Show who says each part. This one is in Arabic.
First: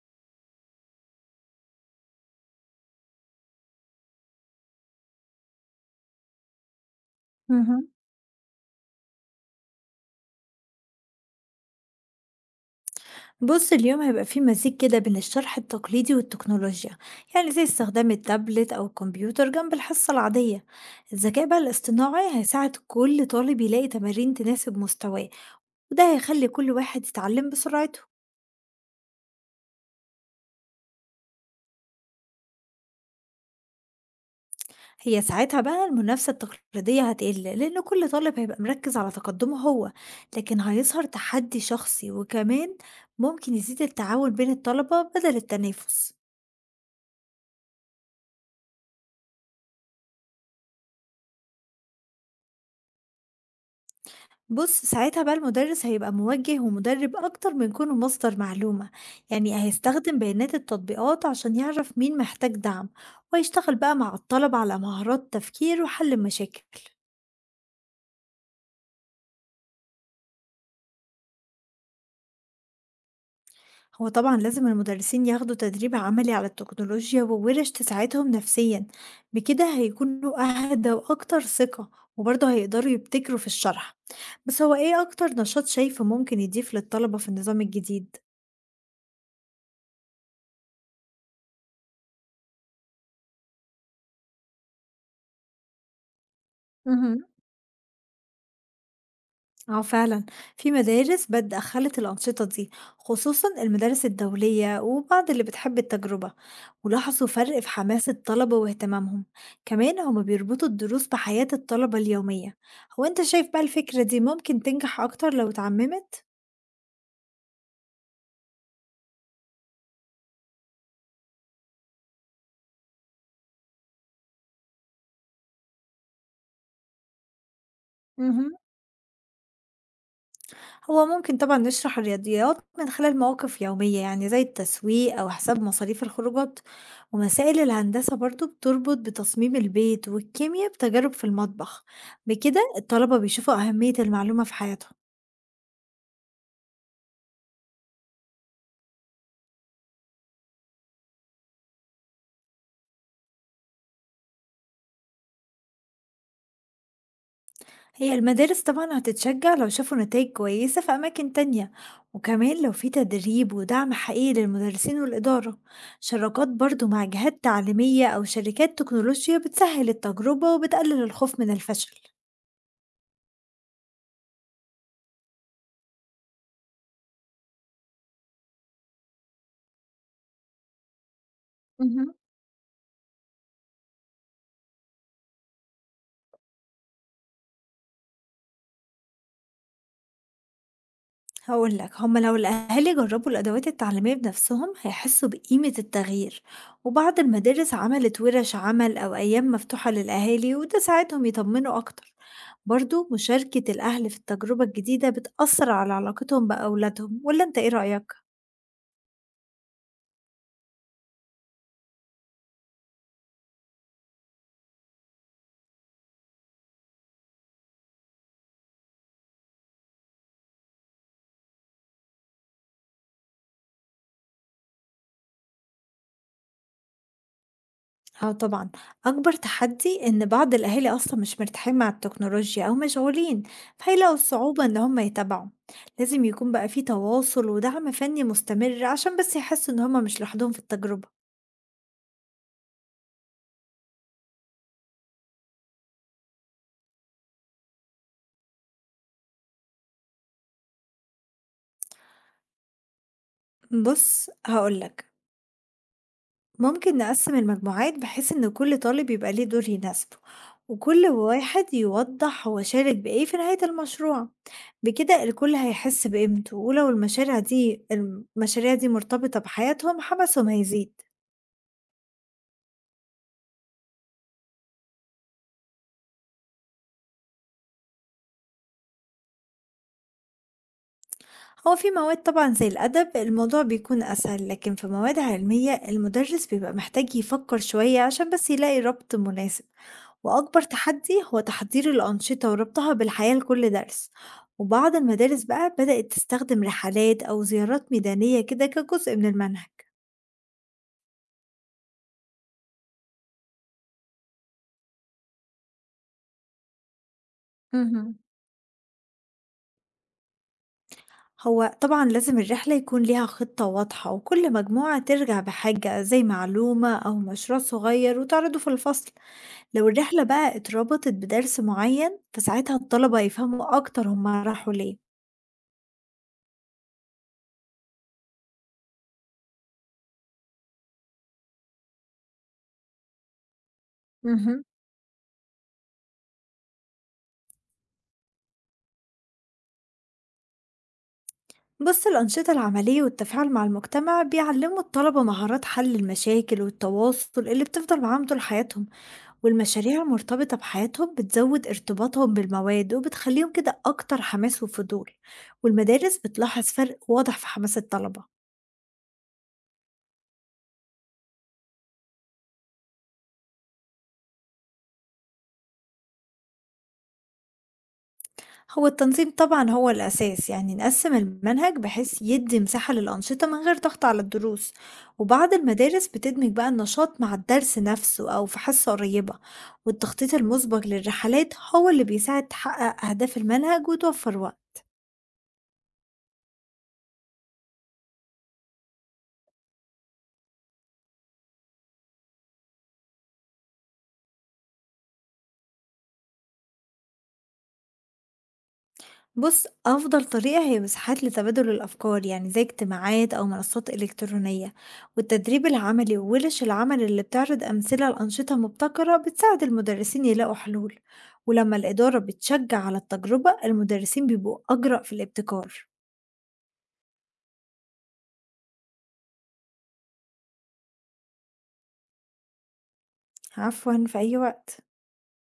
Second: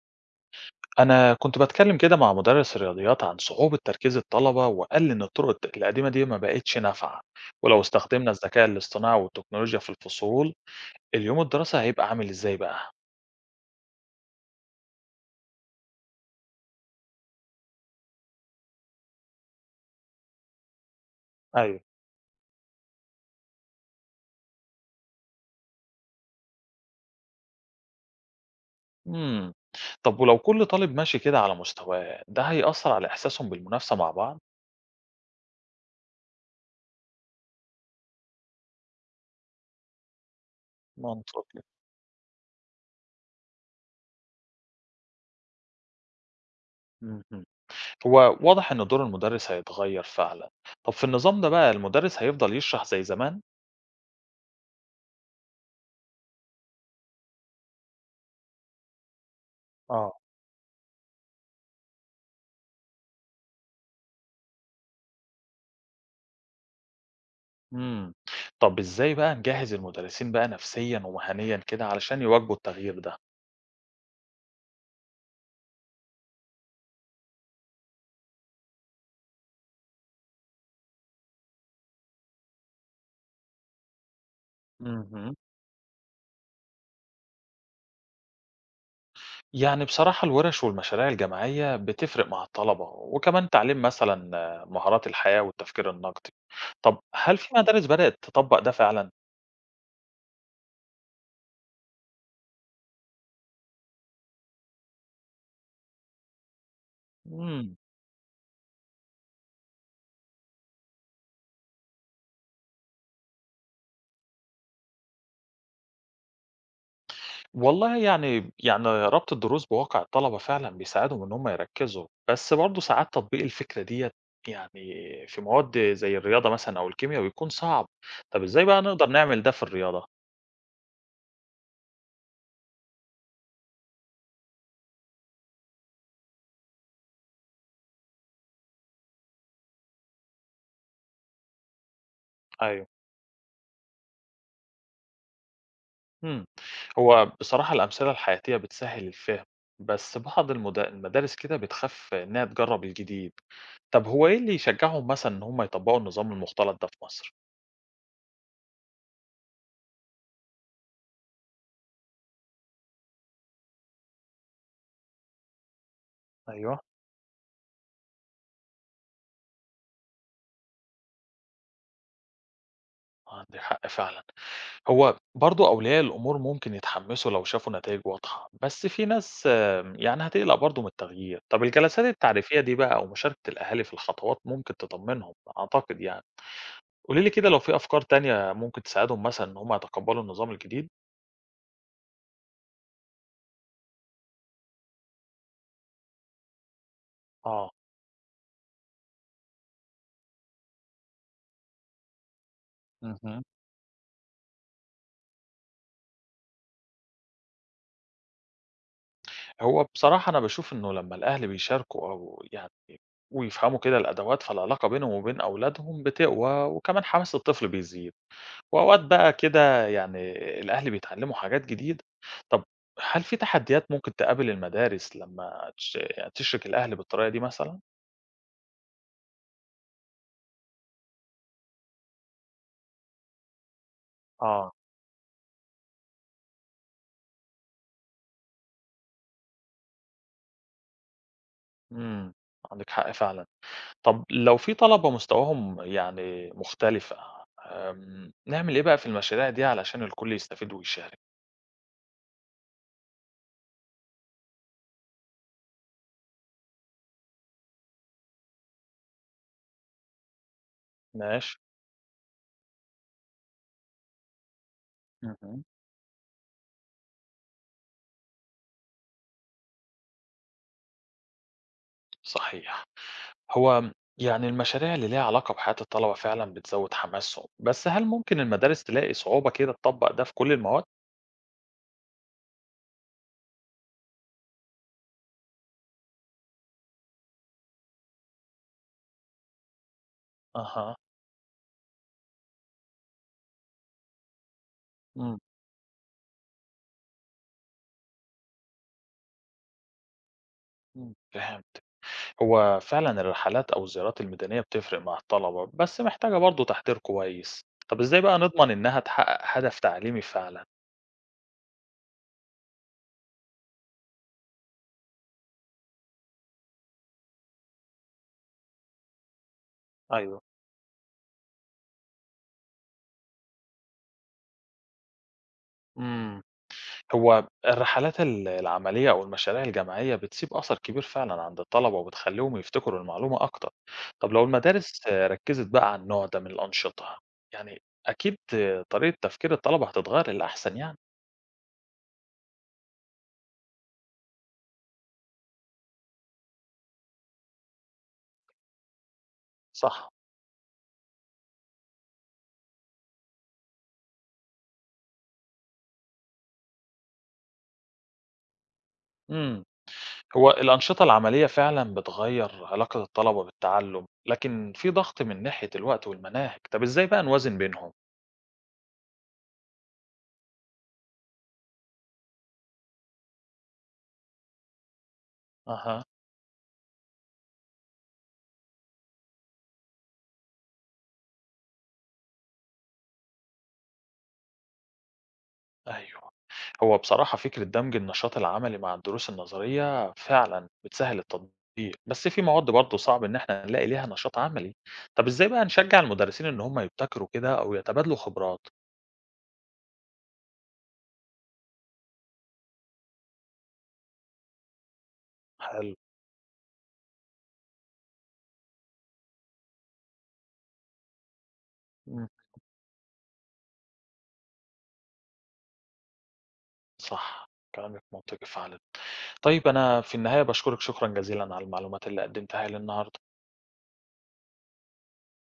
Speaker 1: أنا كنت بتكلم كده مع مدرس الرياضيات عن صعوبة تركيز الطلبة وقال لي إن الطرق القديمة دي ما بقتش نافعة، ولو
Speaker 2: اهم.
Speaker 1: استخدمنا الذكاء الاصطناعي والتكنولوجيا في الفصول اليوم الدراسي هيبقى عامل إزاي بقى؟
Speaker 2: بُص، اليوم هيبقى فيه مزيج كده بين الشرح التقليدي والتكنولوجيا، يعني زي استخدام التابلت أو الكمبيوتر جنب الحصة العادية، الذكاء بقى
Speaker 1: ايوه.
Speaker 2: الاصطناعي هيساعد كل طالب يلاقي تمارين تناسب مستواه، وده هيخلي كل واحد يتعلم بسرعته،
Speaker 1: مم. طب ولو كل طالب ماشي كده على مستواه ده هيأثر على إحساسهم بالمنافسة مع بعض؟
Speaker 2: هي ساعتها بقى المنافسة التقليدية هتقل لأن كل طالب هيبقى مركز على تقدمه هو، لكن هيظهر
Speaker 1: منطقي.
Speaker 2: تحدي شخصي وكمان ممكن يزيد التعاون بين الطلبة بدل التنافس.
Speaker 1: مهم. هو واضح إن دور المدرس هيتغير فعلا. طب في النظام ده بقى المدرس هيفضل يشرح زي زمان؟
Speaker 2: بُص، ساعتها بقى المُدرِّس هيبقى موجِّه ومُدرِّب أكتر من كونه مصدر معلومة، يعني
Speaker 1: آه.
Speaker 2: هيستخدم بيانات التطبيقات عشان يعرف مين محتاج دعم، وهيشتغل بقى مع الطلبة على مهارات تفكير وحل المشاكل.
Speaker 1: إمم. طب إزاي بقى نجهّز المدرسين بقى نفسيًا ومهنيًا كده علشان يواجهوا التغيير ده؟
Speaker 2: هو طبعًا لازم المُدرِّسين ياخدوا تدريب عملي على التكنولوجيا ووِرِش تساعدهم نفسيًا، بكده هيكونوا أهدى وأكتر ثقة، وبرضه هيقدروا يبتكروا في الشرح. بس هو إيه أكتر
Speaker 1: اهم.
Speaker 2: نشاط شايفه ممكن يضيف للطلبة في النظام الجديد؟
Speaker 1: يعني بصراحة الورش والمشاريع الجماعية بتفرق مع الطلبة، وكمان تعليم مثلًا مهارات الحياة والتفكير النقدي. طب
Speaker 2: اهم.
Speaker 1: هل في مدارس بدأت تطبّق ده فعلًا؟
Speaker 2: اه، فعلا في مدارس دخلت الأنشطة دي، خصوصا المدارس الدولية وبعض اللي بتحب التجربة، ولاحظوا فرق في
Speaker 1: إمم.
Speaker 2: حماس الطلبة واهتمامهم، كمان هما بيربطوا الدروس بحياة الطلبة اليومية. هو انت شايف بقى الفكرة دي ممكن تنجح أكتر لو اتعممت؟
Speaker 1: والله يعني ربط الدروس بواقع الطلبة فعلًا بيساعدهم إن هم يركّزوا، بس برضه ساعات تطبيق الفكرة ديّة يعني في مواد زي الرياضة مثلًا أو الكيميا بيكون صعب. طب
Speaker 2: مهم.
Speaker 1: إزاي بقى نقدر نعمل ده في الرياضة؟
Speaker 2: هو ممكن طبعًا نشرح الرياضيات من خلال مواقف يومية، يعني زي التسويق أو حساب مصاريف الخروجات، ومسائل الهندسة برضه بتربط بتصميم البيت، والكيميا بتجارب في المطبخ، بكده
Speaker 1: أيوه.
Speaker 2: الطلبة بيشوفوا أهمية المعلومة في حياتهم.
Speaker 1: إمم. هو بصراحة الأمثلة الحياتية بتسهّل الفهم، بس بعض المدارس كده بتخاف إنها تجرّب الجديد. طب هو إيه اللي يشجّعهم مثلًا إن هم يطبّقوا النظام المختلط ده في مصر؟
Speaker 2: هي المدارس طبعًا هتتشجع لو شافوا نتائج كويسة في أماكن تانية، وكمان لو في تدريب ودعم حقيقي للمدرسين والإدارة، شراكات
Speaker 1: أيوه،
Speaker 2: برضه مع جهات تعليمية أو شركات تكنولوجيا بتسهل التجربة وبتقلل الخوف من الفشل.
Speaker 1: عندِك حق فعلًا. هو برضه أولياء الأمور ممكن يتحمّسوا لو شافوا نتايج واضحة، بس في ناس يعني هتقلق برضه من التغيير. طب الجلسات
Speaker 2: مهم.
Speaker 1: التعريفية دي بقى أو مشاركة الأهالي في الخطوات ممكن تطمّنهم، أعتقد يعني. قولي لي كده لو في أفكار تانية ممكن تساعدهم مثلًا إن هم يتقبّلوا النظام الجديد؟
Speaker 2: هاقول لك، هم لو الأهالي جرّبوا الأدوات التعليمية بنفسهم هيحسوا بقيمة التغيير، وبعض
Speaker 1: آه.
Speaker 2: المدارس عملت ورش عمل أو أيام مفتوحة للأهالي وده ساعدهم يطمنوا أكتر، برضه
Speaker 1: اهم.
Speaker 2: مشاركة الأهل في التجربة الجديدة بتأثر على علاقتهم بأولادهم، والّا أنت إيه رأيك؟
Speaker 1: هو بصراحة أنا باشوف إنه لمّا الأهل بيشاركوا أو يعني ويفهموا كده الأدوات، فالعلاقة بينهم وبين أولادهم بتقوى وكمان حماس الطفل بيزيد، وأوقات بقى كده يعني الأهل بيتعلموا حاجات جديدة. طب هل في تحديات ممكن تقابل المدارس لمّا يعني تشرِك الأهل بالطريقة دي مثلًا؟
Speaker 2: آه طبعًا، أكبر تحدي إن بعض الأهالي أصلًا مش مرتاحين مع التكنولوجيا أو مشغولين، فهيلاقوا صعوبة
Speaker 1: آه،
Speaker 2: إن هم يتابعوا، لازم يكون بقى في تواصل ودعم فني مستمر عشان بس يحسوا إن هم مش لوحدهم في التجربة.
Speaker 1: إمم، عندِك حق فعلًا. طب لو في طلبة مستواهم يعني مختلفة، آمم، نعمل إيه بقى في المشاريع دي علشان الكل يستفيد ويشارك؟
Speaker 2: بُص، هاقول لك، ممكن نقسّم المجموعات بحيث إن كل طالب يبقى ليه دور يناسبه، وكل
Speaker 1: ماشي.
Speaker 2: واحد يوضّح هو شارك بإيه في نهاية المشروع، بكده الكل
Speaker 1: اهم.
Speaker 2: هيحس بقيمته، ولو المشاريع دي مرتبطة بحياتهم حماسهم هيزيد.
Speaker 1: صحيح. هو يعني المشاريع اللي ليها علاقة بحياة الطلبة فعلا بتزود حماسهم، بس هل ممكن المدارس تلاقي صعوبة كده تطبق ده في كل المواد؟
Speaker 2: هو في مواد طبعًا زي الأدب الموضوع بيكون أسهل، لكن في مواد علمية المدرس بيبقى محتاج يفكّر شوية عشان بس يلاقي ربط مناسب. وأكبر
Speaker 1: أها.
Speaker 2: تحدي هو تحضير الأنشطة وربطها بالحياة لكل درس، وبعض
Speaker 1: مم.
Speaker 2: المدارس بقى بدأت تستخدم رحلات أو زيارات ميدانية كده كجزء من المنهج.
Speaker 1: فهمت. هو فعلا الرحلات أو الزيارات الميدانية بتفرق مع الطلبة بس محتاجة برضو تحضير كويس. طب
Speaker 2: مهم.
Speaker 1: إزاي بقى نضمن إنها تحقق هدف تعليمي فعلا؟
Speaker 2: هو طبعا لازم الرحلة يكون ليها خطة واضحة، وكل مجموعة ترجع بحاجة زي معلومة أو مشروع صغير وتعرضه في الفصل، لو الرحلة
Speaker 1: ايوه.
Speaker 2: بقى اتربطت بدرس معين فساعتها الطلبة يفهموا أكتر هما راحوا ليه.
Speaker 1: مم. هو الرحلات العملية أو المشاريع الجماعية بتسيب أثر كبير فعلًا عند الطلبة وبتخلّيهم يفتكروا المعلومة أكتر. طب لو
Speaker 2: مهم.
Speaker 1: المدارس ركّزت بقى على النوع ده من الأنشطة، يعني أكيد طريقة تفكير الطلبة هتتغيّر للأحسن يعني.
Speaker 2: بص، الأنشطة العملية والتفاعل مع المجتمع بيعلموا الطلبة مهارات حل المشاكل والتواصل اللي بتفضل معاهم طول حياتهم، والمشاريع
Speaker 1: صح.
Speaker 2: المرتبطة بحياتهم بتزود ارتباطهم بالمواد وبتخليهم كده أكتر حماس وفضول، والمدارس بتلاحظ فرق واضح في حماس الطلبة.
Speaker 1: إمم. هو الأنشطة العملية فعلًا بتغيّر علاقة الطلبة بالتعلُّم، لكن في ضغط من ناحية الوقت والمناهج، طب إزاي بقى نوازن بينهم؟
Speaker 2: هو التنظيم طبعا هو الأساس، يعني نقسم المنهج بحيث يدي مساحة للأنشطة من غير ضغط على الدروس، وبعض
Speaker 1: أها،
Speaker 2: المدارس بتدمج بقى النشاط مع الدرس نفسه أو في حصة قريبة، والتخطيط المسبق للرحلات هو اللي بيساعد تحقق أهداف المنهج وتوفر وقت.
Speaker 1: أيوه. هو بصراحة فكرة دمج النشاط العملي مع الدروس النظرية فعلا بتسهل التطبيق، بس في مواد برضه صعب إن احنا نلاقي ليها نشاط عملي. طب إزاي بقى نشجع المدرسين إن هم يبتكروا كده أو يتبادلوا خبرات؟
Speaker 2: بُص، أفضل طريقة هي مساحات لتبادل الأفكار، يعني زي اجتماعات أو منصات إلكترونية، والتدريب
Speaker 1: حلو.
Speaker 2: العملي وورش العمل اللي بتعرض أمثلة لأنشطة مبتكرة بتساعد المدرسين يلاقوا حلول، ولما الإدارة
Speaker 1: مم،
Speaker 2: بتشجع على التجربة المدرسين بيبقوا أجرأ في الابتكار.
Speaker 1: صح كلامك منطقي فعلا. طيب أنا في النهاية بشكرك شكرا جزيلا على المعلومات اللي قدمتها لي النهاردة.
Speaker 2: عفوا، في أي وقت.